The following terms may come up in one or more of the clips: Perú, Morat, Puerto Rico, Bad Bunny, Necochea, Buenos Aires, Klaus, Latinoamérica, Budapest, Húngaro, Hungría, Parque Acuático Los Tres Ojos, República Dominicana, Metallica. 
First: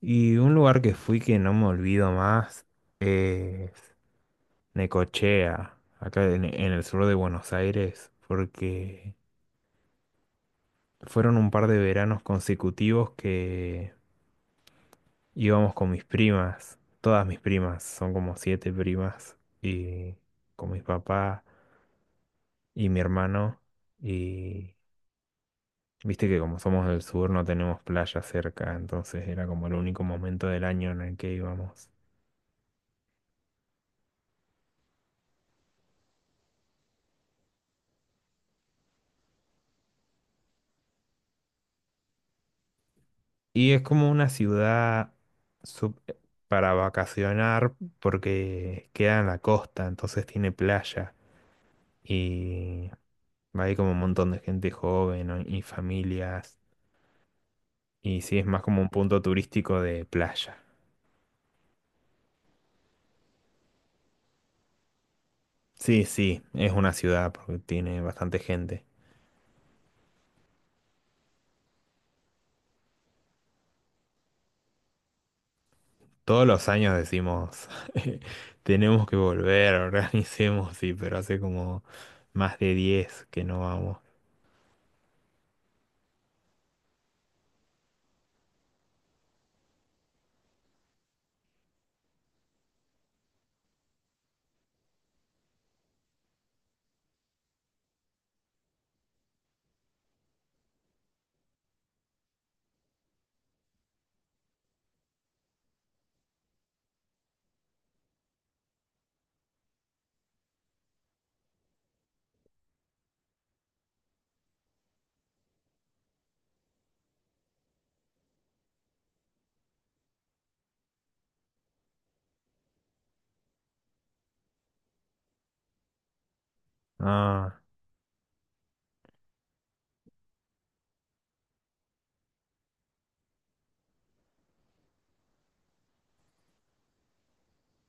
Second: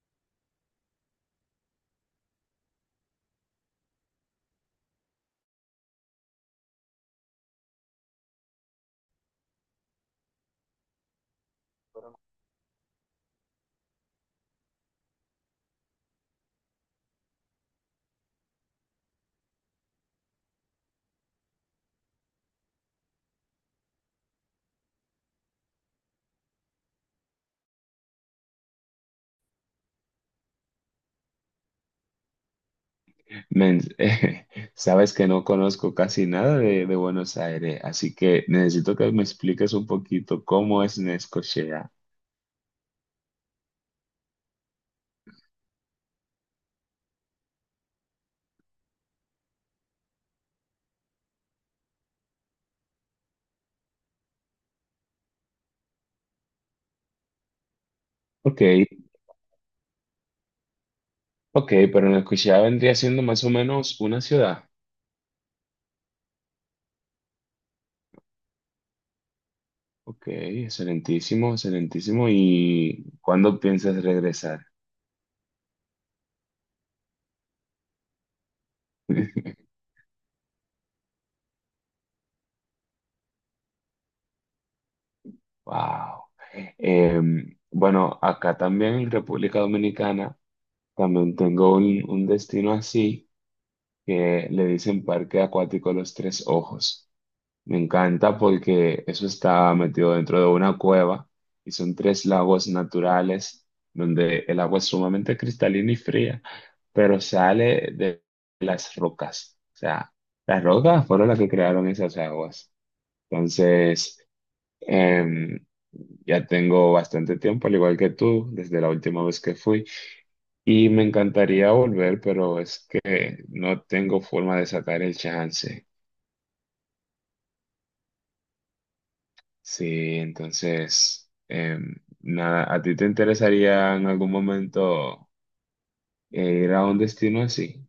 Y un lugar que fui que no me olvido más es Necochea, acá en el sur de Buenos Aires, porque fueron un par de veranos consecutivos que íbamos con mis primas, todas mis primas, son como siete primas, y con mis papás y mi hermano, y viste que como somos del sur no tenemos playa cerca, entonces era como el único momento del año en el que íbamos. Men, sabes que no conozco casi nada de Buenos Aires, así que necesito que me expliques un poquito cómo es Necochea. Y es como una ciudad sup- eh, para vacacionar porque queda en la costa, entonces tiene playa. Y hay como un montón de gente joven, ¿no? Y familias. Y sí, es Ok, más como un punto turístico de playa. ok, pero Necochea vendría siendo más o menos una ciudad. Sí, sí, es una ciudad porque tiene bastante gente. Ok, excelentísimo, excelentísimo. ¿Y cuándo piensas regresar? Todos los años decimos, tenemos que volver, organicemos, sí, pero hace como más de 10 que no vamos. Wow. Bueno, acá también en República Dominicana también tengo un destino así que le dicen Parque Acuático Los Tres Ojos. Me encanta porque eso está metido dentro de una cueva y son tres lagos naturales donde el agua es sumamente cristalina y fría, pero sale de las rocas. O sea, las rocas fueron las que crearon esas aguas. Entonces, em, ya tengo bastante tiempo, al igual que tú, desde la última vez que fui. Y me encantaría volver, pero es que no tengo forma de sacar el chance. Ah. Sí, entonces, nada, ¿a ti te interesaría en algún momento ir a un destino así?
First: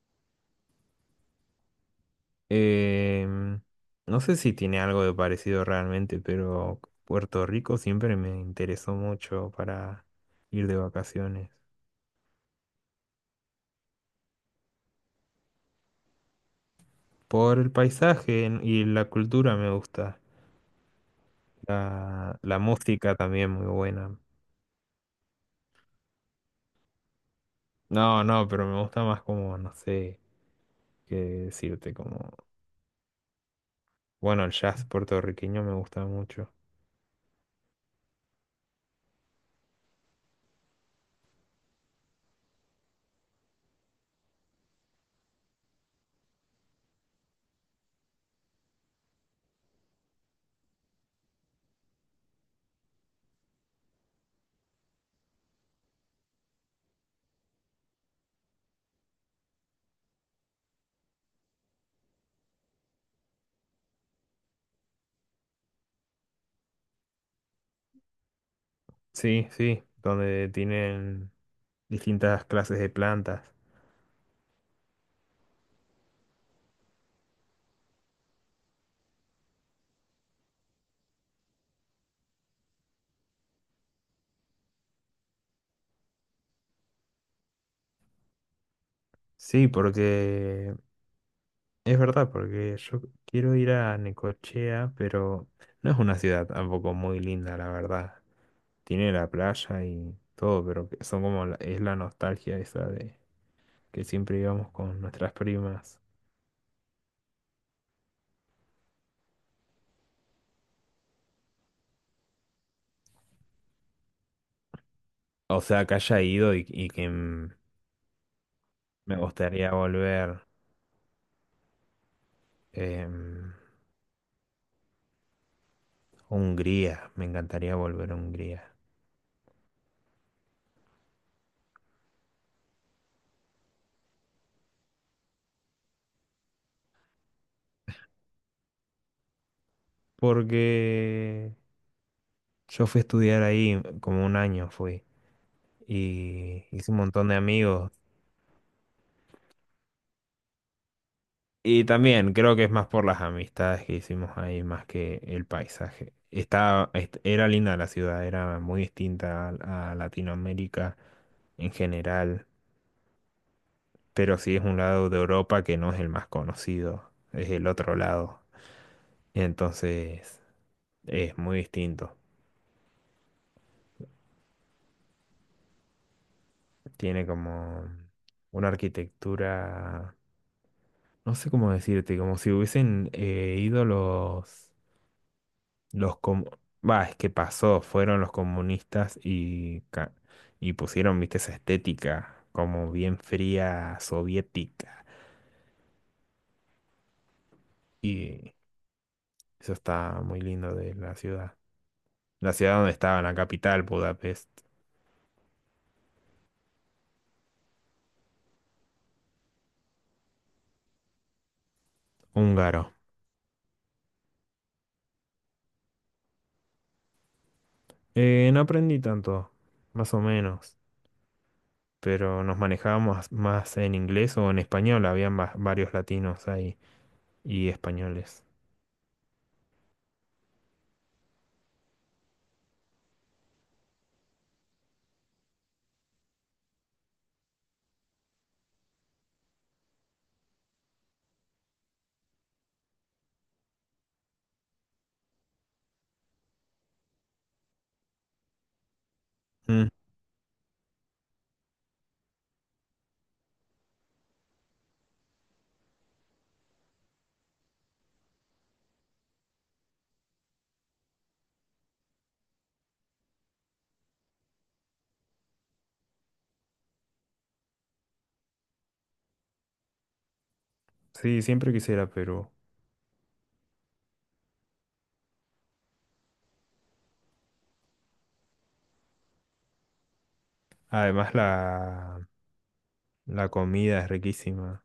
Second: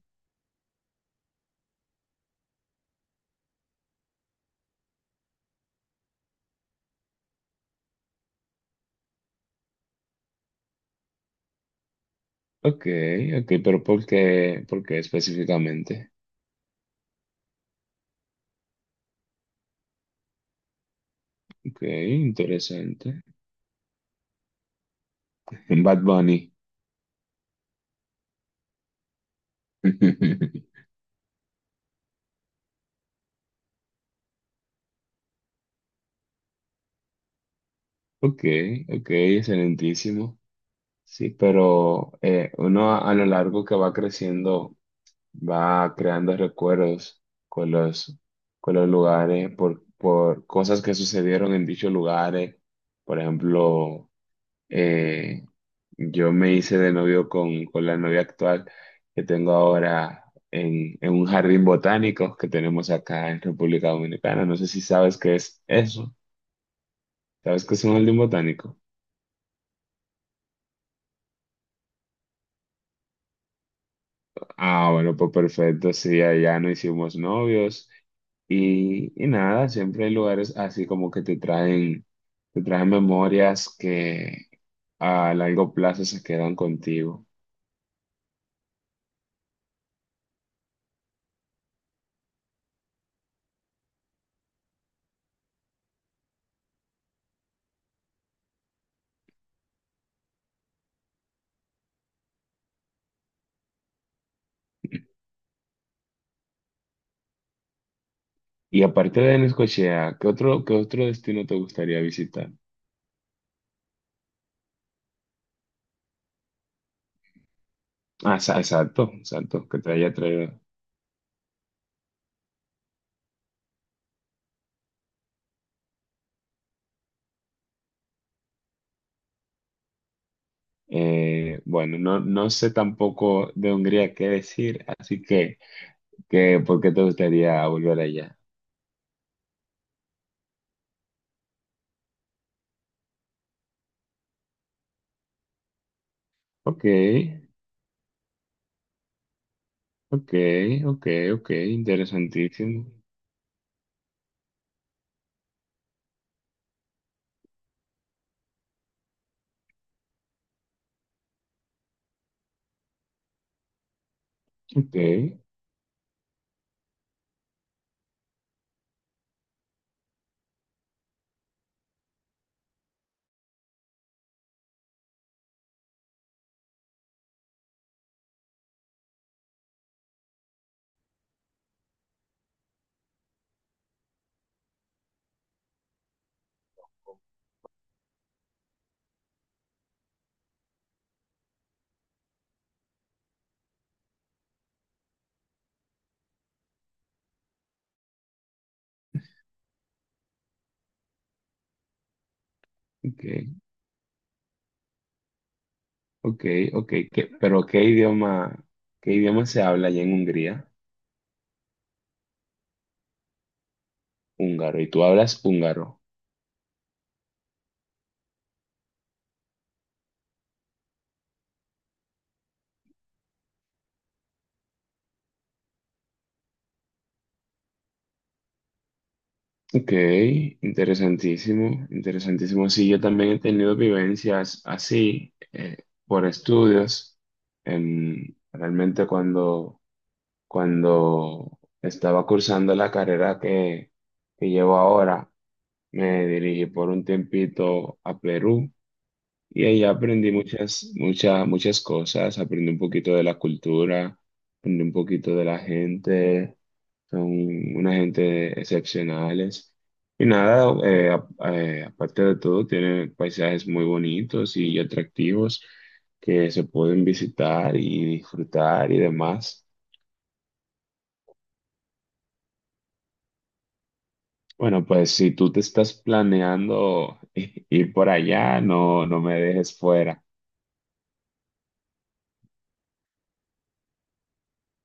Em, no sé si tiene algo de parecido realmente, pero Puerto Rico siempre me interesó mucho para ir de vacaciones. Ok, ok, pero ¿por qué? ¿Por qué específicamente? Por el paisaje y la cultura me gusta. Ok, La música interesante. también muy buena. Bad Bunny. No, no, pero me gusta más como, no sé qué decirte, como. Bueno, el jazz puertorriqueño me gusta mucho. Ok, ok, excelentísimo. Sí, pero uno a lo largo que va creciendo va creando recuerdos con con los lugares, por cosas que sucedieron en dichos lugares. Por ejemplo, eh, yo me hice de novio con la novia actual que tengo ahora en un jardín botánico que tenemos acá en República Dominicana. No sé si sabes qué es eso. ¿Sabes qué es un jardín botánico? Sí, sí, donde tienen distintas clases de plantas. Ah, bueno, pues perfecto, sí, allá no hicimos novios y nada, siempre hay lugares así como que te traen memorias que a largo plazo se quedan contigo. Sí, porque es verdad, porque yo quiero ir a Necochea, pero no es una ciudad tampoco muy linda, la verdad. Tiene la playa y todo, pero que son como es la nostalgia esa de que siempre íbamos con nuestras primas. Y aparte de Necochea, qué otro destino te gustaría visitar? O sea, que haya ido y que Ah, exacto, me exacto, gustaría que te haya volver traído. em, Hungría, me encantaría volver a Hungría. Bueno, no, no sé tampoco de Hungría qué decir, así que ¿por qué te gustaría volver allá? Porque yo fui a estudiar ahí, como un año fui, y Ok. hice un montón de amigos. Ok, ok, ok, Y también creo que es interesantísimo. más por las amistades que hicimos ahí, más que el paisaje. Era linda la ciudad, era muy distinta a Latinoamérica en general, pero sí es un Ok, lado de Europa que no es el más conocido, es el otro lado. Entonces es muy distinto. Tiene como una arquitectura, no sé cómo decirte, como si hubiesen ido los. Los com- Bah, es que pasó, fueron los comunistas y pusieron, viste, esa estética como bien fría soviética. Y eso está muy lindo de la ciudad. La ciudad donde estaba, ok, la capital, Budapest. ok, ok. Pero qué idioma se habla allá en Hungría? Húngaro. Húngaro, y tú hablas húngaro. No aprendí tanto, más o menos, pero nos manejábamos más en inglés o en español. Habían varios latinos ahí y españoles. Ok, interesantísimo, interesantísimo. Sí, yo también he tenido vivencias así por estudios. Realmente cuando estaba cursando la carrera que llevo ahora, me dirigí por un tiempito a Perú. Y ahí Mm, aprendí muchas, muchas, muchas cosas. Aprendí un poquito de la cultura, aprendí un poquito de la gente. Son una gente excepcionales. Y nada, aparte de todo, tiene paisajes muy bonitos y atractivos que se pueden visitar y disfrutar y demás. sí, siempre quisiera Perú. Bueno, pues si tú te estás planeando ir por allá, no, no me dejes fuera. Además, la. La comida es riquísima.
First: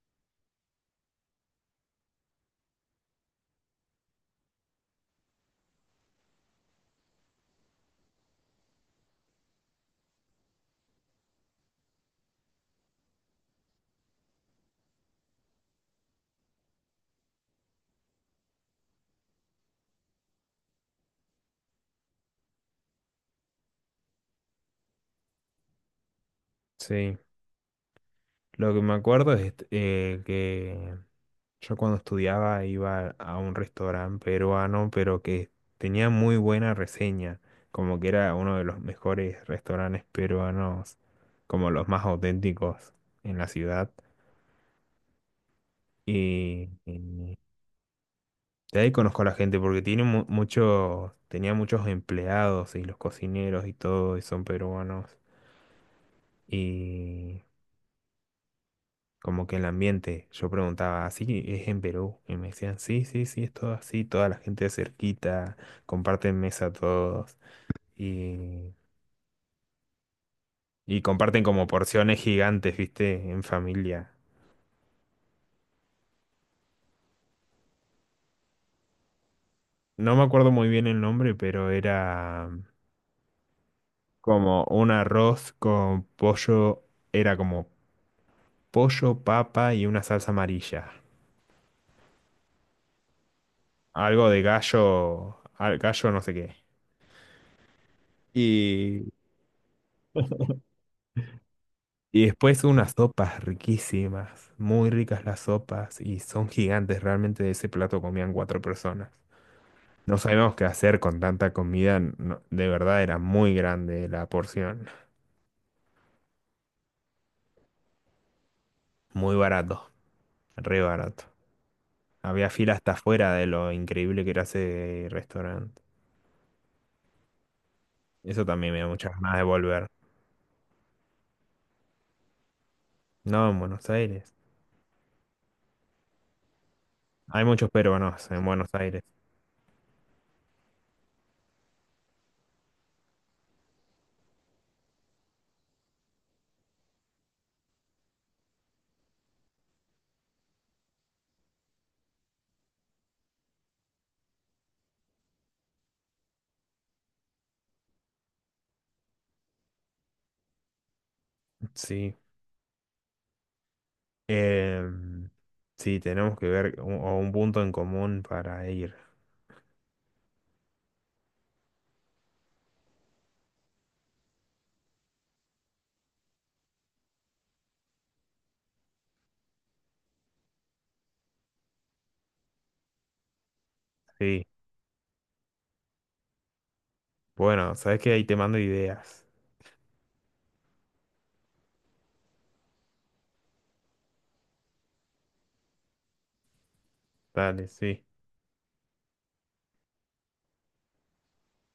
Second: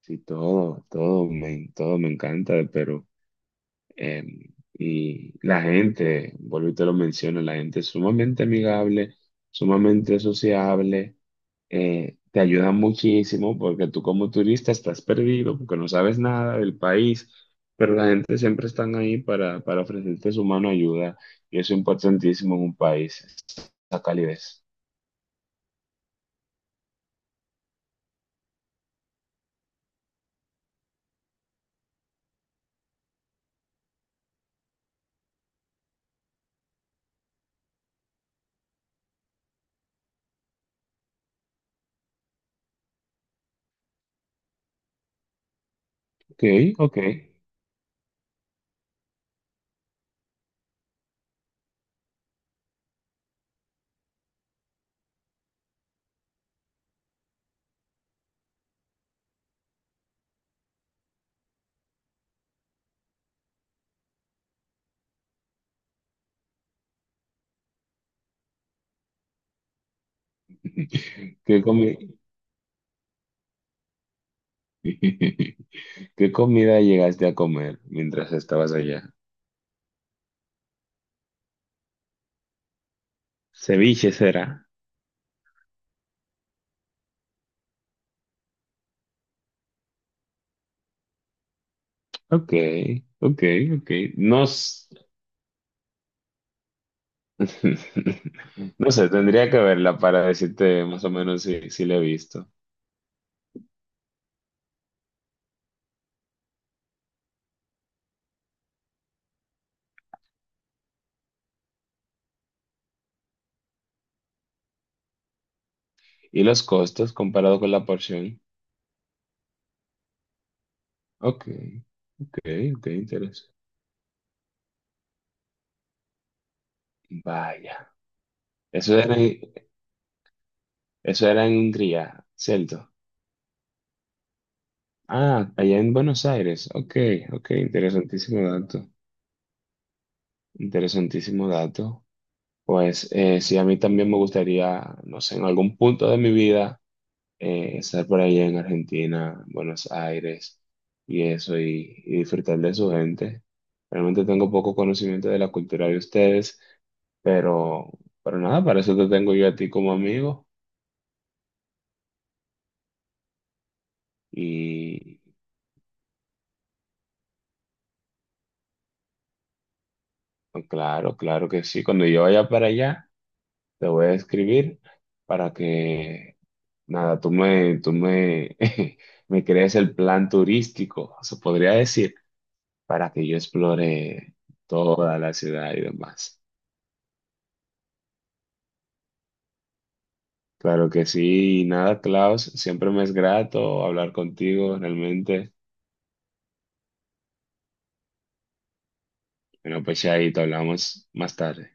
Sí, todo, todo me encanta de Perú. Eh, y la gente, vuelvo y te lo menciono, la gente es sumamente amigable, sumamente sociable, te ayuda muchísimo porque tú como turista estás perdido, porque no sabes nada del país, pero la gente siempre están ahí para ofrecerte su mano ayuda y eso es importantísimo en un país, esa calidez. Sí. Lo que me acuerdo es que yo cuando estudiaba iba a un restaurante peruano, pero que tenía muy buena reseña. Como que era uno de los mejores restaurantes peruanos, como los más auténticos en la ciudad. Ok, Y, ok. y de ahí conozco a la gente porque tiene mucho, tenía muchos empleados y los cocineros y todo, y son peruanos. Y como que el ambiente, yo preguntaba, ¿así es en Perú? Y me decían, sí, sí, sí, es todo así, toda la gente cerquita, comparten mesa todos y, y comparten ¿Qué como comi- porciones gigantes, ¿viste? En familia. ¿Qué comida llegaste a comer mientras estabas allá? No me acuerdo muy bien el nombre, pero era Ceviche será. como un arroz con pollo, era como pollo, papa y una salsa amarilla. Ok, ok, ok. Algo de No, s- gallo, gallo no sé no qué. sé, tendría que verla para decirte más o menos si la he Y visto. después unas sopas riquísimas, muy ricas las sopas y son gigantes, realmente de ese plato comían cuatro personas. No sabíamos qué hacer con tanta comida, de verdad era muy grande la porción, Y los costos comparado con la porción. muy barato, re barato. Ok, ok, Había fila ok, hasta afuera de interesante. lo increíble que era ese restaurante. Vaya. Eso también me da Eso muchas era, ganas de en- volver. Eso era en Hungría, ¿cierto? No, en Buenos Aires. Ah, allá en Buenos Aires. Ok, Hay ok, muchos peruanos interesantísimo en Buenos dato. Aires. Interesantísimo dato. Pues sí, a mí también me gustaría, no sé, en algún punto de mi vida. Eh, estar por allá en Argentina, Buenos Aires y eso, y disfrutar de su gente. Realmente tengo poco conocimiento de la cultura de ustedes, pero, pero nada, para eso te tengo yo a ti como amigo. Sí. Y Em, sí, tenemos que ver un, o un punto en común para ir. pues, claro, claro que sí. Cuando yo vaya para allá, te voy a escribir para que, nada, tú me, me crees el plan turístico, se podría decir, para que yo explore Sí. toda la ciudad y demás. Bueno, sabes que ahí te mando ideas. Claro que sí, y nada, Klaus, siempre me es grato hablar contigo, realmente. Dale, sí. Bueno, pues ya ahí te hablamos más tarde.